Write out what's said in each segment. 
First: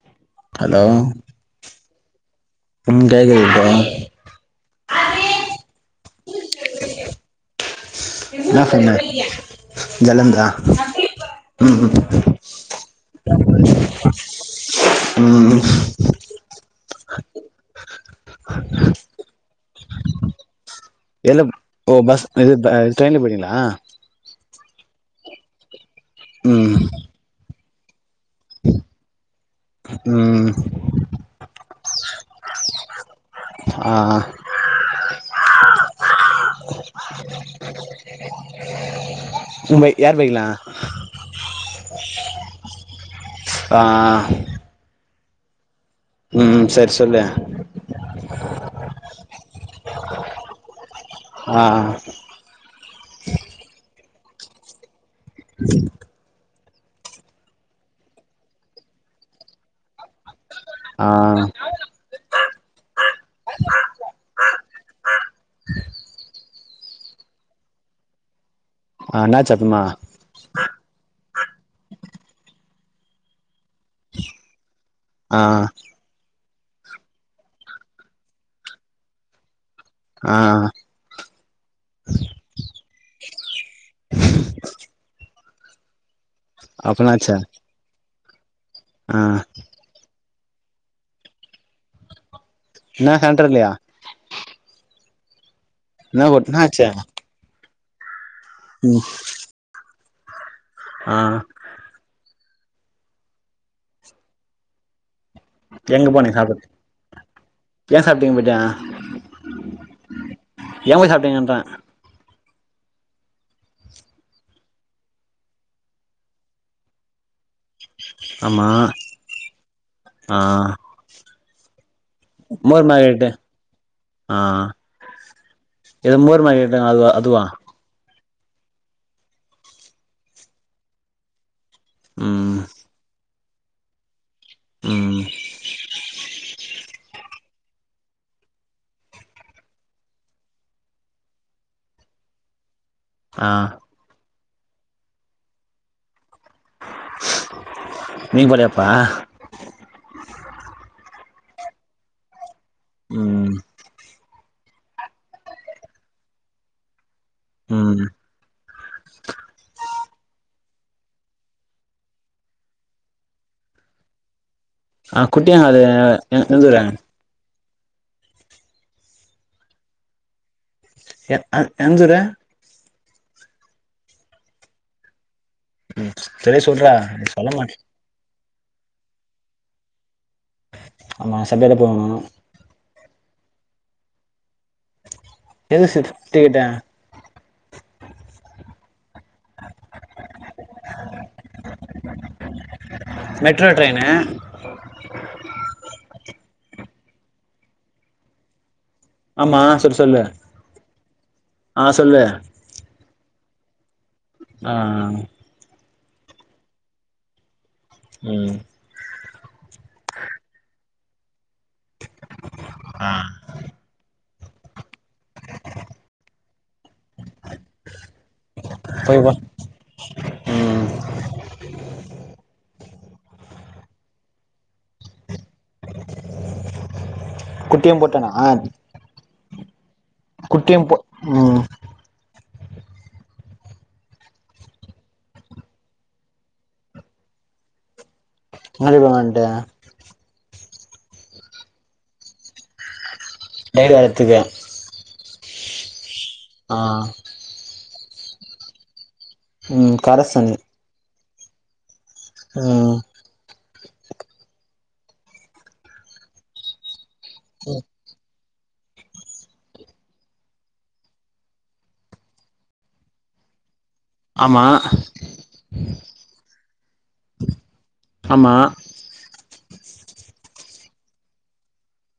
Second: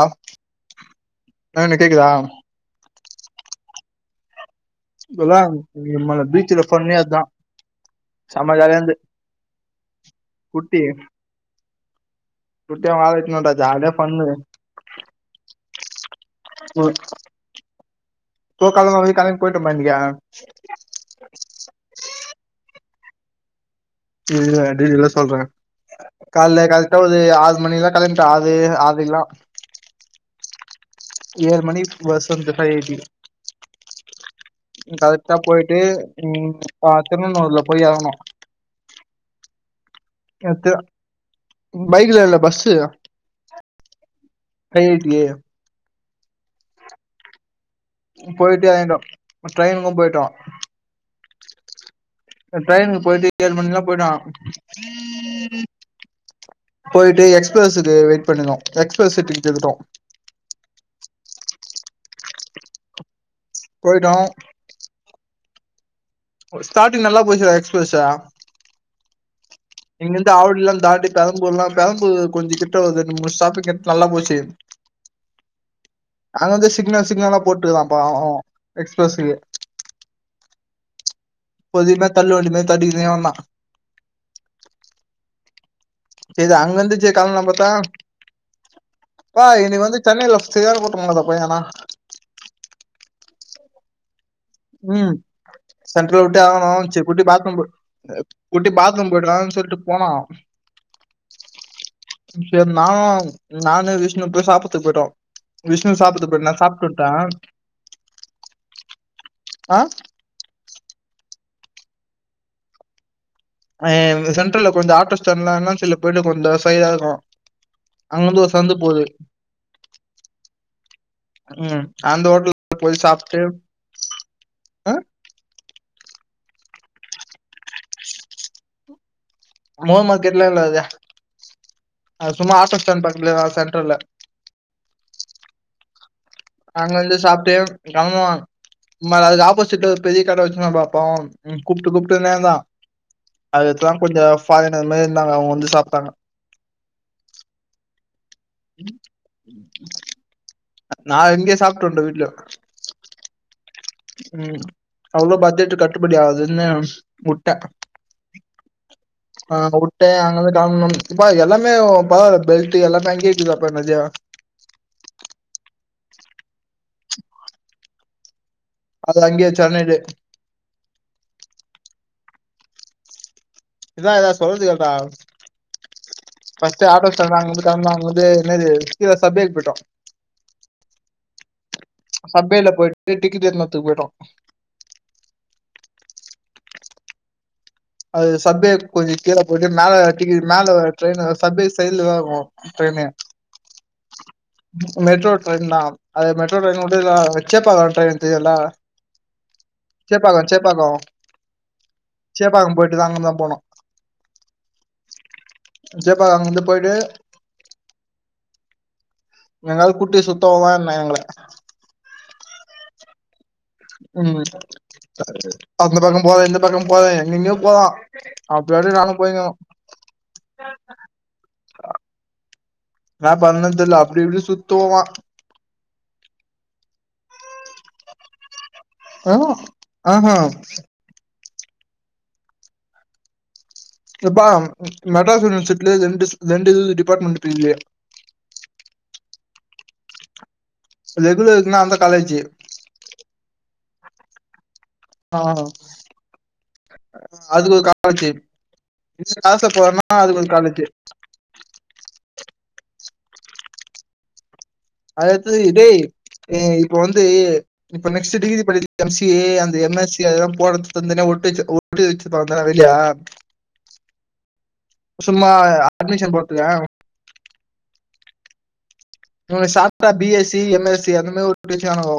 ஆ hello நானு கேக்குதா ம் கேக்குதுப்பா தோழா நம்ம பீச்சில ஃபன்னே அதா என்ன சொன்ன ஜாலியா இந்தா குட்டி ம் குட்டி அவங்க ஆள வச்சுனோம்டா ஜாலியா ஃபன்னு ம் ம் இப்போ கிளம்ப கிளம்பி போயிட்டோம்டா இன்னைக்கு எல்ல ஓ பஸ் என்னது டேஸ் ட்ரெயின்ல போனீங்களா இல்ல டீடெயிலா சொல்றே காலே ம் கரெட்டா ஒரு ஆறு மணிக்குலா கெளம்பிட்ட ஆறு ஆறக்கிலா ம் ஏழு மணி பஸ் வந்துட்டா ஏத்தி ஆ ம் கரெட்டா போயிட்டு ம் பாத் திருனன்னூர்ல போயி எறங்கணும் மும்பை யார் வைல்லா பைக்ல இல்ல பஸ்ஸு ஆ ஆ ஃபைவ் எயிட்டி ம் சரி சொல்லு போயிட்டேந்தோ ட்ரெயினுக்கும் போயிட்டோ ஆ இப்ப ட்ரெயின்க்குபோயிட்டு ஏழு மணிக்கெல்லாம் போயிட்டான் போயிட்டு எக்ஸ்பிரஸ்க்கு வெய்ட் பண்ணணும் எக்ஸ்பிரஸ் டிக்கெட் எடுத்துட்டோம் ஆ போயிட்டோம் ஸ்டார்டிங் நல்லா போயிச்சுடா எக்ஸ்பிரஸ் ஆ ஆ என்னாச்சு அப்பமா இங்கிருந்து ஆவடி எல்லாம் தாண்டி பெரம்புர்லாம் தாண்டி கொஞ்சம் கிட் ட ரெண்டு மூணு ஸ்டாப்பிங் நல்லா போச்சு ஆ அது வந்து சிக்னல் சிக்னலா போட்டுக்கலாம்ப்பா எக்ஸ்பிரஸ்க்கு ஆ புது ம தல்லுவண்டி மாரிதட்டினே வந்தான் செரி அங்க அப்ப இருந்துச்சே என்னாச்சு காலலாம் பார்த்தா ஆ பா என்னை வந்து சென்னை ரோஸ் தெரியாத போர்ட் [unintelligible] அந்த பையங்கன்னா என்ன சென்டர்லையா ம் சென்ரல் விட்டு என்னாச்சு இரங்கனும் செரி குட்டி பாத்ரூம் குட்டி ம் பாத்ரூம் போய்ட்டுலாம் சொல்ட்டு போனா ஆ செரி நான் நானும் விஷ்ணு போய் சாப்றத்துக்கு போயிட்டோம் எங்க போனீங்க சாப்பிடுதுக்கு ஏன் சாப்பிட்டீங்க போய்ட்டு ஆ ஏன் போய் சாப்பிட்டீங்கறேன் அ சென்ட்ரல்ல கொஞ்சம் ஆட்டோ ஸ்டாண்ட் எல்லாம் சில பேரு கொஞ்சம் ஷையா இருக்கும் அங்கிருந்து ஒரு ஆமா சந்து போது ஆ ம் அந்த ஹோட்டல்ல மோர் போய் மார்கெட்டு சாப்பிட்டு ஆ ஆ, இது மோர் உப்புமா கேட்டேன் அதுவா அதுவா மூன் மார்கெட்டன என்னாது அது சும்மா ஆட்டோ ஸ்டாண்ட் பாக்துல சென்டரல ம் அங்க வந்து சாப்டு கெளம்புவோனு ம அதுக்கு ஆப்போசிட் பெரிய கடை வச்சுன்னா பாப்போம் கூப்புட்டு கூப்புட்டு நேந்தான் அதுக்லா கொஞ்சோ பாங்நகர் இருந்தாங்க அவுங்க வந்து சாப்டாங்க நீ படையப்பா நா இங்க சாப்டு வண்டே வீட்ல ம் ம் அவ்ளோ பட்ஜெட் கட்டுபடி ஆகதுன்னு முட்ட ஆ உட்டேன் அங்கந்து கெளம்ணு இப்பா எல்லாமே பரவால பெல்ட் எல்லாம கேக்குதாப்ப நெர்யா ஆ குட்டியா அது எந்தூர அது அங்கேய சென்னைலே எ அ ஆ என்சுர இற்றா இற்றா சொல்றது கேள்றா சரியா பஸ்ட் சொல்றா ஆட்டோ ஸ்டாண்ல சொல்ல அங்கந்து மாட்ட கெளம்புனா அங்கந்து என்னது கீழ சபேக்கு போயிட்டோம் ஆமா சபையில போகணு சபேல போயிட்டு டிக்கிட்டு வர்னு துக்கு போயிடு எது சுத்தி கிட்டேன் அது சப்வேகொஞ்ச கீழ போயிட்டு மேல டிக்கு மேல train subway train metro train metro train தா அது மெட்ரோ ட்ரெய் அப்டிதா சேப்பாக்க ட்ரெயின் இது எல்லா ஆமா சொல்லு சொல்லு சேப்பாக்கம் சேப்பாக்கம் ஆ சொல்லு சேப்பாக்கம் போயிட்டு தான் அங்க தான் போனோம் ஆ சேப்பாக அங்கந்து போயிட்டு ம் எங்காலு குட்டி சுத்தவதான் என்ன எங்கள ஆ ம் அந்த பக்கம் போறே இந்த பக்கம் போறே எங்கெங்யோ போறா அப்டியாச்சு நானு போய் பா போயிருக்கணு ம் நா பண்ணு தெர்ல அப்டி இப்டி சுத்துவா குட்டியும் போட்டனா ஆ ஆ ஆஹா குட்டியும் போ ம் யப்பா மெட்ராஸ் யுனிவசிட்டிலே ரெண்டு ரெண்டு இது டிபார்ட்மெண்ட்டு [unintelligible] முன்னாடி போங்க வன்ட்டு சோ ரெகுலர் இருக்குனா அந்த காலேஜு கைல அத்துக ஆ அதுக்கு கா ல்ஜு இல்ல காச ம் போறன்னா அதுக்கொரு கரசனு காலேஜு ம் அத எட்த்தது‌கு‌ டேய் எ இப்ப வந்து இப்ப நெக்ஸ்ட்டு டிகிரி போறது எம் சி ஏ அந்த எம் எஸ் சி அதெல்லா போட தனிதனியா ஒட்டு வச்சு ஒட்டு வச்சுட்டு வந்தான அது இல்லயா ஆமா சும்மா அட்மிஷன் போட்டியா ஆமா B S C M S C அந்த மாரி உருப்டியாச்சு ஆனவோ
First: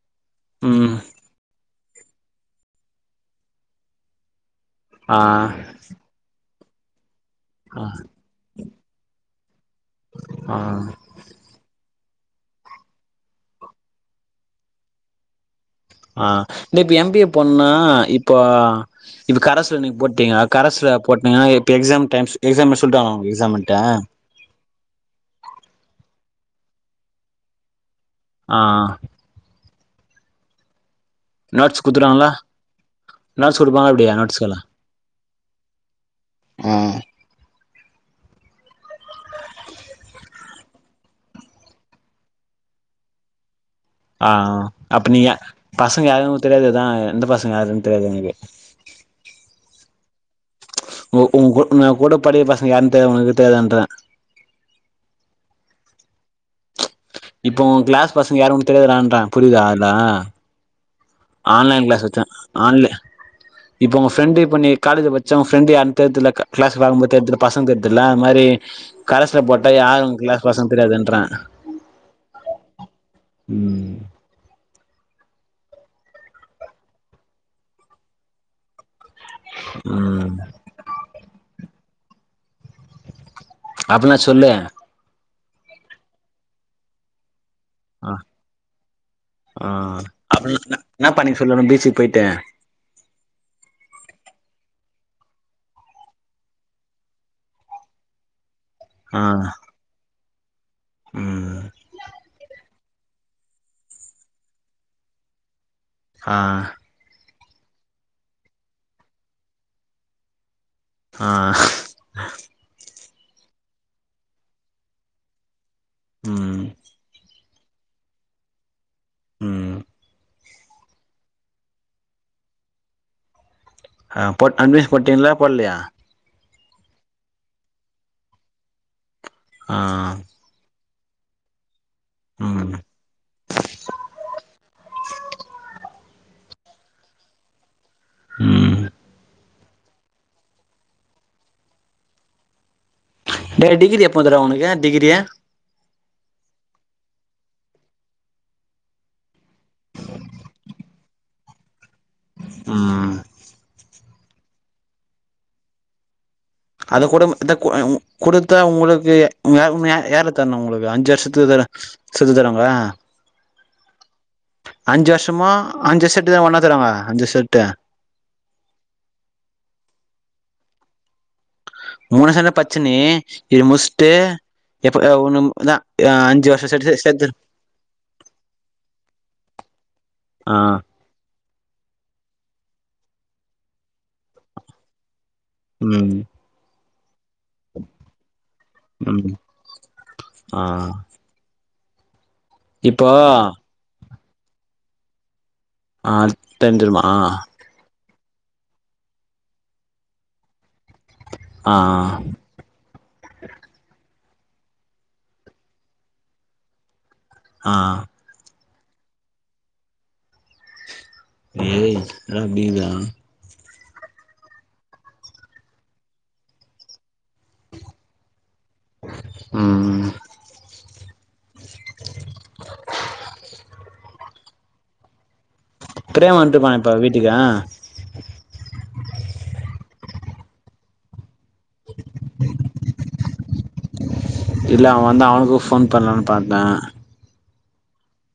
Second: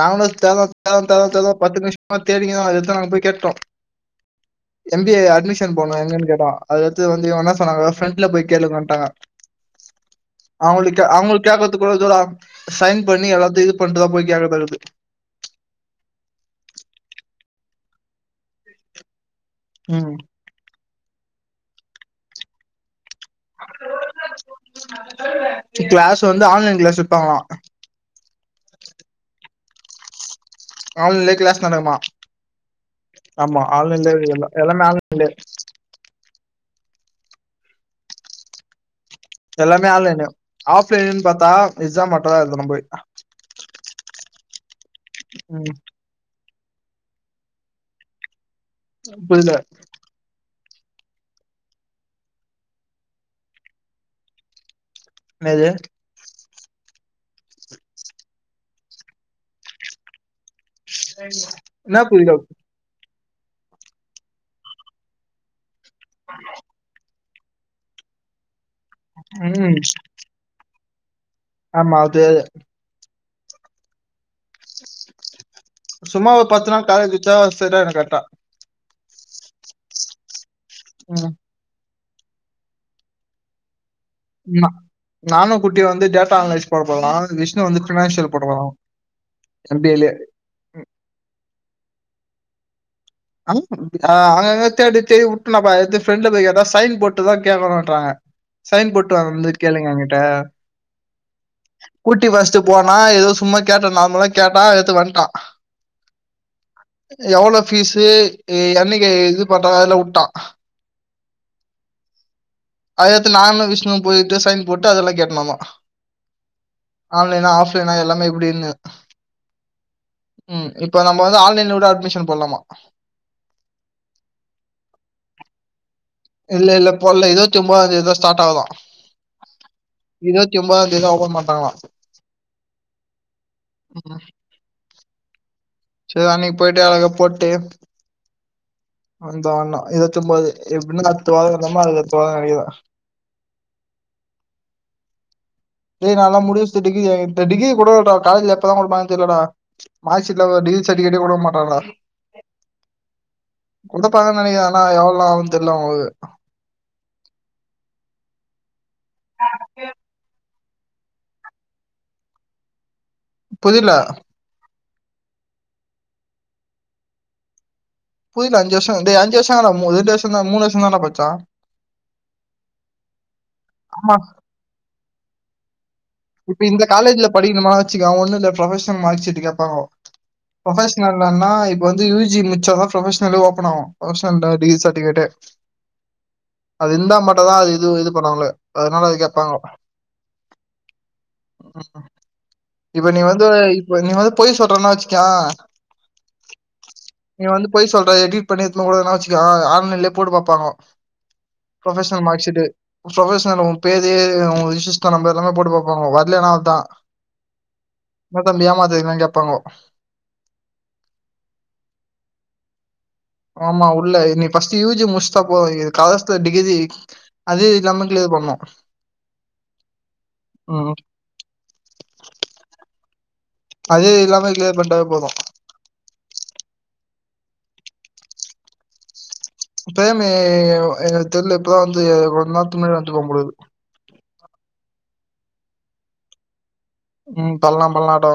நாங்களு தேறோ‌ ம் தேறோ‌ தேறோ தேட்றோ பத்து நிமிஷ மா தேடிகினோ அது‌ எத்த நாங்க போய் கேட்டோ எம் பி ஏ ஆ அட்மிஷன் போட்னு எங்கன் கேட்டா அது எட்த்து‌ வ ந்தினியு என்ன ஆ சொன்னாங்க ஃபிரன்ட்ல போய் கேளுங்கன்டாங்க ஆ அவங்கள்ட்ட கே அவுங்கள்க் கே்கற்து கூட இதோ நா சைன் பண்ணி எல்லாத்தையு இது பண்ட்டுதா போய் கேக்கதா இக்குது ஆ நீ இப்ப எம் பி ஏ போன்னா இப்போ இப்ப கரஸ்ல நீங் ம் போட்டீங்க கரஸ்ல போட்டீங்கன்னா இப்ப எக்ஸாம் டைம்ஸ் எக்ஸாம சொல்டுவாங்க எக்ஸாமுன்ட்டு ஸு வந்து ஆன்லைன் கிளாஸ் வப்பாங்கலா அ ஆ ஆன்லைன்லே கிளாஸ் நோட்ஸ் நடக்குமா குடுத்துட்டாங்களா ஆமா நோட்ஸ் குடுப்பாங்களா எப்டி ஆன்லைன்ல எல்லா‌ நோட்ஸ்கெல்லா எல்லாமே ஆன்லைன்லயே ஆ இதெல்லாமே ஆன்லைனு ஆஃப்லைனுன் பாத்தா எக்ஸாம் மட்டு தா எழுதனு போய் ஆ அப்ப நீ ம், பசங்க யாரு தெரியாதுதா எந்த பசங்க யாருன்‌தெரியாது எனக்கு புரில உ உங்க கூ உன்ன கூட படிக்கற பசங்க யாருன்னு தெரியாத உனக்கு தெரியாதான்றன் என்னாது இப்ப ஓ கிளாஸ் பசங்க யாரும் ஒனக்கு தெரியாதுறா இன்றன் புரியுதா அதுல்லா ஆன்லைன் என்ன கிளாஸ் வச்சன் புரியல ஆன்ல இப்போ உங்க ஃப்ரெண்டு இப்ப நீ காலேஜி பச்ச ஓ ஃப்ரெண்டு யாரு தெர்துல்ல க கிளாஸ் பாக்கும்போது தெர்துல்ல பசங்க தெர்துல்ல அந்த மாரி கரஸ்ல போட்டா ம் யாரு உங்க கிளாஸ் பசங் தெரியாதுன்ற ஆமா அது ம் சும்மா ஒரு பத்து நாள் காலேஜி வச்சா செரியாயிடு கரெட்டா ம் ம் அப்பனா சொல்லு ம் நானும் குட்டி வந்து டேட்டா அனலைஸ் போட போறோ நானு விஷ் ணு வந்து ஆ பினான்சியல் போட போறா எம் பி ஏலே எல்லாரு பீச்சிக்கு போயிட்டு அனுப் ஆ அங்கங்க தேடி தேடி உட்டுனப்ப எத்து ஃப்ரெண்ட்ல போயி எதா சைன் போட்டுதான் கேக்கணுன்றாங்க சைன் ஆ போட்டுவாங்க வந்து கேளுங்க ஏன்கிட்ட ம் கூட்டி வஸ்ட்டு போனா ஏதோ சும்மா கேட்டனு நார்மலா கேட்டா எடுத்து வண்ட்டா ஆ எவ்ளோ பீஸு என்னைக்கு இது பண்றாங்க அதுலா உட்டா ஆ அத எத்து நானும் விஷ்ணுவு போயிட்டு சைன் போட்டு அதெல்லா கேட்டனு வந்தோ ம் ஆன்லைனா ஆஃப் லைனா எல்லாமே எப்டின்னு ம் ம் இப்ப நம்ப வந்து ஆன்லைன்ல கூட அட்மிஷன் போடலாமா ஆ போட் அட்மிஷன் போட்டிங்களா போட்லையா இல்ல இல்ல போடல ஏதோ சும்மா அது ஏதோ ஸ்டார்ட் ஆவுதா ஆ இருவத்தி ஒம்பதாந் தேதிதா ஓப்பன் பண்றாங்களா ம் ம் சேரி அன்னைக்கு போயிட்டு அழக போட்டு ம் [unintelligible] டேய் டிகிரி எப்போ வந்தது உனக்கு டிகிரியி டேய் நாலா முடிச்சுட்டு இந்த டிகிரிகோட இருகோட காலேஜ்ல எப்பதா குடுப்பாங்க தெரியலடா மார்க்சீட்ல டிகிரி சர்டிவிகேட் குடுக்க மாட்டாங்க டா ம் உந்த பாக்க நெனக்கிறன் ஆனா எவள நேர ஆகனு தெரியில உங்களுக்கு [unintelligible] குடுத்தேன் உங்களுக்கு [unintelligible] யாரு தரனும் உங்களுக்கு அஞ்சு வருஷத்துக்கு செத்து தரங்க புரில அஞ்சு வருஷமா அஞ்சு ஷரட்டு் தா ஒண்ணா தராங்க அஞ்சு ஷட்டு புரில அஞ்சு வருஷம் இந்த அஞ்ச வருஷம் ரெண்டு வருஷம் த மூன்று வருஷம் தானே படிச்ச மூணு வருஷம் பச்ச நீ இது முடிச்சுட்டு ஆமா எப்ப [unintelligible] இப்ப வருஷம் இந்த செட்டு காலேஜுல சேத்து படிக்கணுக்கா வச்சிக ஒண்ணு ப்ரொபஷனல் மார்க் சீட் கேப் ஆ [unintelligible] ப்ரொபஷனல்ணா இப்ப வந்து யுஜி முடிச்சான்னா ப்ரொபஷனல் ஒப்பன் ஆகும் டிகிரி சர்டிபிகேட்டு ம் அது இருந்தா மட் தா அது இது இது பண்ணாவங்களேஅதனால அது ம் கேப்பாங்கா ஆ ஆ இப்போ இப்ப நீ வந்து இப்ப நீ வ போய் சொல்றேன்னா வச்சுக்கே ஆ தெரிஞ்சிறுமா பண்ண கூடனே வச்சுக்க ஆன்லைன்லே போட்டு பாப்பாங்க ஆ ப்ரொபஷனல் மார்க் சீட்டு ப்ரொபஷனல் பேர் இது உ ரெசிஸ்டர் நம்பரும் போட்டு பாப்பாங்க வரலனா அவ்ளோ தா ஆ ஏமாத்தன்ன கேப்பாங்கோ ஏய் [unintelligible] ஆமா உள்ள நீ ஃபர்ஸ்ட் யூ ஜி முடிச்சுதா போ கரஸ்ல டிகிரி அதே இல்லாம கமெண்ட்லேயே பண்ணோம் ம் ம் ம் அதே இல்லாம கிளியர் பண்ணடாவே போதும் பிரேம் வந்துட்டு போனா இப்பா வீட்டுக்கு ஆ பிரேம் எங்களுக் தெர்ல இப்பதான் வந்து ஒரு நாள் பின்னாடி வந்து இருப்பான் போலருக்கு இல்ல அவன் வந்து அவனுக்கும் ஃபோன் பண்ணலான்னு பார்த்தேன் ம் பண்ணலாம் பண்ணலாம்டா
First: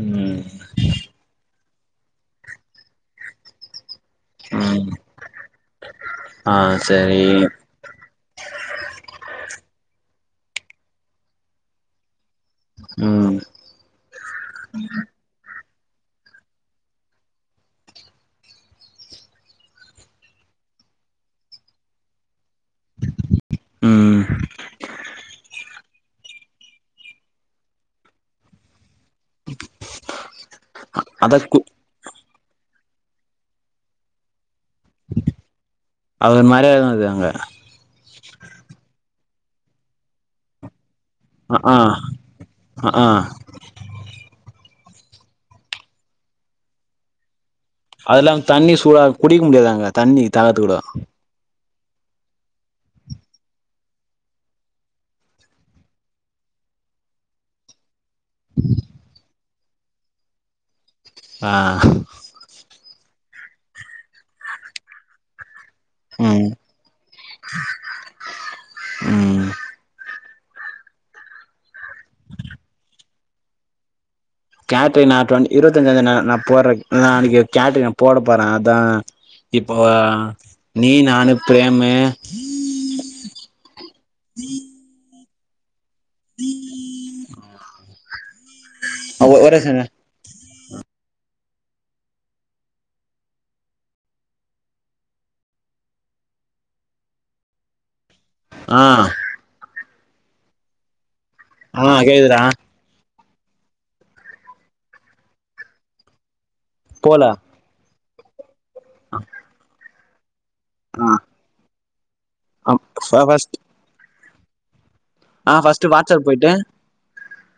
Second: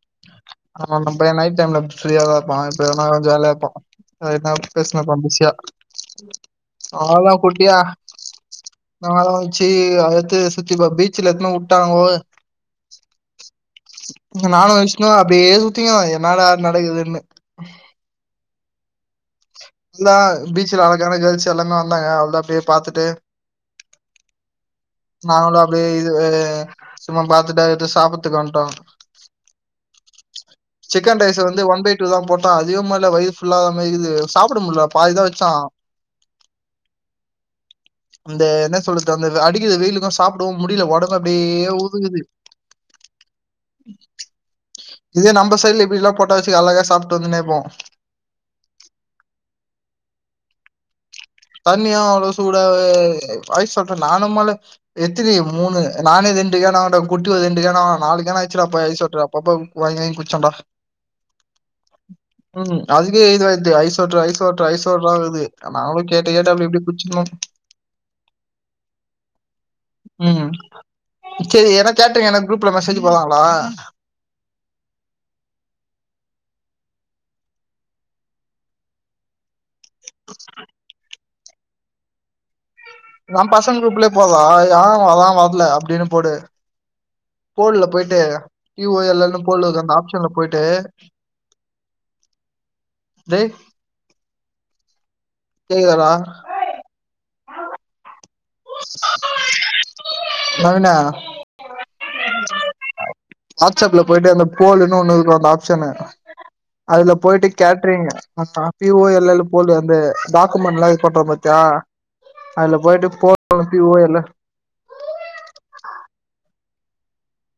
ம் ஆமா நைட் டைம்ல ஃப்ரீயா தான் இருப்பான் இப்பனா கொஞ்ச வேலையா இருப்பான் எதுன்னா ம் பேசுனா இருப்பான் பிசியா ஆ அவளோ சரி தான் குட்டியா நமாம் வெச்சு டு சுத்திப்பா பீச்சல எத்தன விட்டாங்களோ ம் இப்டியே சுத்திக்கும் என்னடா நடக்குதுன்னு இந்தா எல்லாம் பீச்சல அழகான கேர்ள்ஸ் எல்லாமே வந்தாங்க அவ்ளோதான் போய் பார்த்துட்டு ம் இ இது சும்மா பாரத்துட்டா சாப்பிடுத்துக் வந்துடோம் சிக்கன் அதா ரைஸ் கு வந்து ஒன் பை டூ தான் போட்டன் அதிக மாதிரி வயிறு ஃபுல்லா ஆகாமல் இருக்குது அவரு மாரியா தான் இருந்துது அங்க அந்த என்ன சொல்றது அந்த அடிக்கிறது வெயிலுக்கும் சாப்பிடவும் முடியல உடம்பு அ அப்படியே ஆ ஊதுகுது அ ஆ இதே நம்ம சைடுல இப்படில்லாம் போட்ட வச்சு அழக சாப்பிட்டு வந்துன்னே இருப்போம் அதெல்லாம் தண்ணி சூடா குடிக்க முடியாதாங்க தண்ணி தாகத்துக்கூட தண்ணியா அவ்வளோ சூடாவே ஐஸ் வாட்டர் நானும்மலே எத்தின மூணு நானே ரெண்டுக்கான அவ குட்டிது ரெண்டுக்கான நாளைக் என்ன ஆயச்சுன்னா அப்ப ஐஸ் வாட்டர் அப்பப்பம் வாங்கிவாங்கி குச்சான்டா ஆ அதுக்கே இதுவது ice water ice water ice வாட்டராங்குது கேட்டு ம் கேட்டு அப்டி இப்டி குச்சுகனும் ம் ம் செரி ஏதா கேட்டிங்கனா குரூப்ல மெசேஜ் போடுவாங்களா கேடரின்னா இருபத்தஞ்சா தேதி நான் போடுறேன் நாளைக்கு கேட்ரின்னு நான் போட போறேன் அதான் இப்போ நீ நானு பிரேம்மு நா பசங்க குருப்ல போடலா யார் வரான் பாப் இல்ல அப்டின்னு போடு போட்ல போயிட்டு இ ஓ யல் அ ஒ யல்னு ஒரே போள்ளது அந்த செகண்ட் ஆப்ஷன்ல போயிட்டு டேய் கேக்குதாடா ஓ ஆ [unintelligible] நவினு ஆ கேக்குதுடா வாட்ஸ்அப்ல போயிட்டு அந்த போலுன்னு ஒன்னுருக்கு அந்த ஆப்ஷனு அதுல போல போயிட்டு கேட்ரிங் மற்றா பி ஓ எல் எல் போல் அந்த டாக்குமெண்ட் லா இது ஆ பண்றோ பாத்தியா அ அதுல போயிட்டு ஃப ஃபஸ்ட் போல்ல போயி ஒ எல் லு ஆ ஃபஸ்ட் வாட்ஸ்அப் போயிட்டு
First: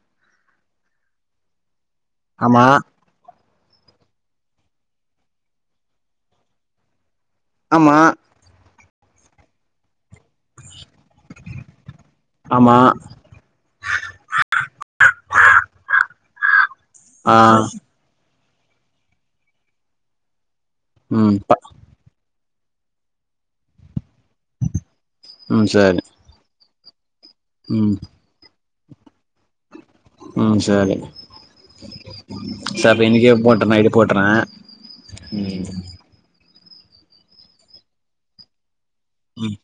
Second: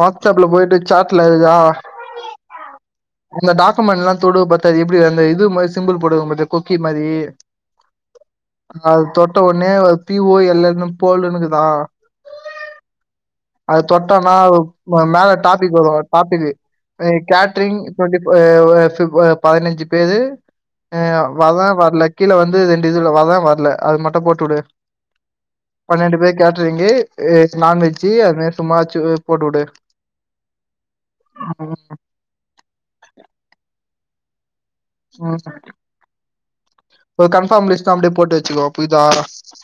வாடஸ்அப்ல போய்ட்டு சாட்ல இருக்கா ஆமா இந்த டாக்குமெண்ட் எல்லா தொடு பத்த அது எப்படி அந்த இது மாரி சிம்பில் போடும்பத்யா கொக்கி மாறி ஆமா அது தொட்ட உனே அது பி ஓ எ ல்லுன்னு போல்னுக்குதா ஆமா அது தொட்டனா மேல டாபிக் வரு ஒரு டாபிக்கு அது ஆ கேட்ரிங் டொடி ஓ ஓ ஓ பதினஞ்சு பேரு அ ம் ப வரலான் வ லக்கில வந்து து ரெண்டு இதுல அதா வரல அது மட் போட்டுடுடு ம் சரி பன்னிரெண்டு பேரு கே சரிங்கு ஏ நா ம் வெஜ்ஜி அப்பமாச்சு உ போட்டுடு ம் சரி சரி இன்னைகே போட்ட நா போட்டுறே ம் ஒரு கன்ஃபர்ம் லிஸ்ட்டா அப்டியே போட்டு வச்சுக்கோ புரிதா ம்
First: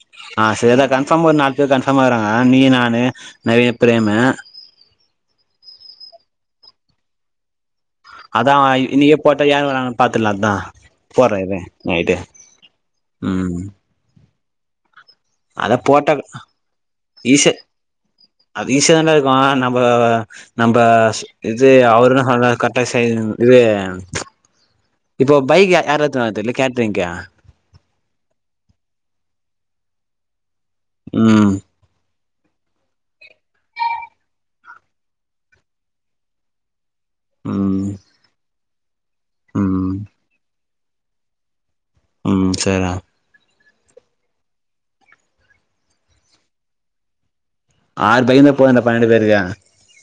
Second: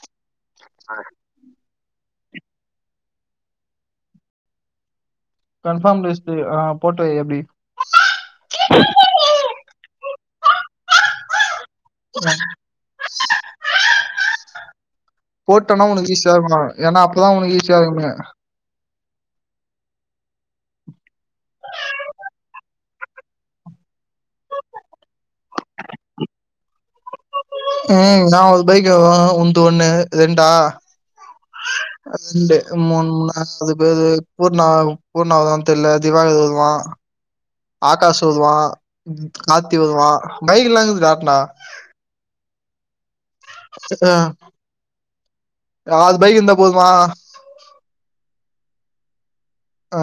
ஆ சேரி டா கன்ஃபார்ம் ஒரு நாலு பேர் கன்ஃபாம் ஆறாங்க அ நீ நானு நவீ பிரேமு கன்ஃபார்ம் லிஸ்ட்டு ஆ போட்ட வை அப்டி அதான் இன்னிக்கே போட்டா யேன் வராங்கன்னு பாத்துலதா போடுறே இரு நையிட்டு ம் ஆ அத போட்டது ஏன்னா அப்பதா ஈஸு உனக்கு ஈஸியா இருக்குமே அது ஈஸியா தான்டா இருக்கும் நம்போ நம்ம இது அவருனு சொல்ர கரெக்டாக இது இப்போ பைக் யாரத் எத்துன் வருவாங் கேட் ரெங்யா ம் நா ஒரு பைக் உன்து ஒன்னு ரெண்டா ம் ரெண்டு மூணு மூணு அது பேர் பூர்ணா பூர்ணா வர்தான் தெரியல திவாகர் வருவான் ம் ஆகாஷ் வருவான் கார்தி ம் வருவான் பைக்லா இருக்குது காட்டனா ம் சேர்டா அ ஒரு ஆறு பைக்கு இருந்தா போதுமா ஆறு பைக்யிருந்தா போதுடா பன்னெண்டு பேருக்கு இருக்காங்க ஆ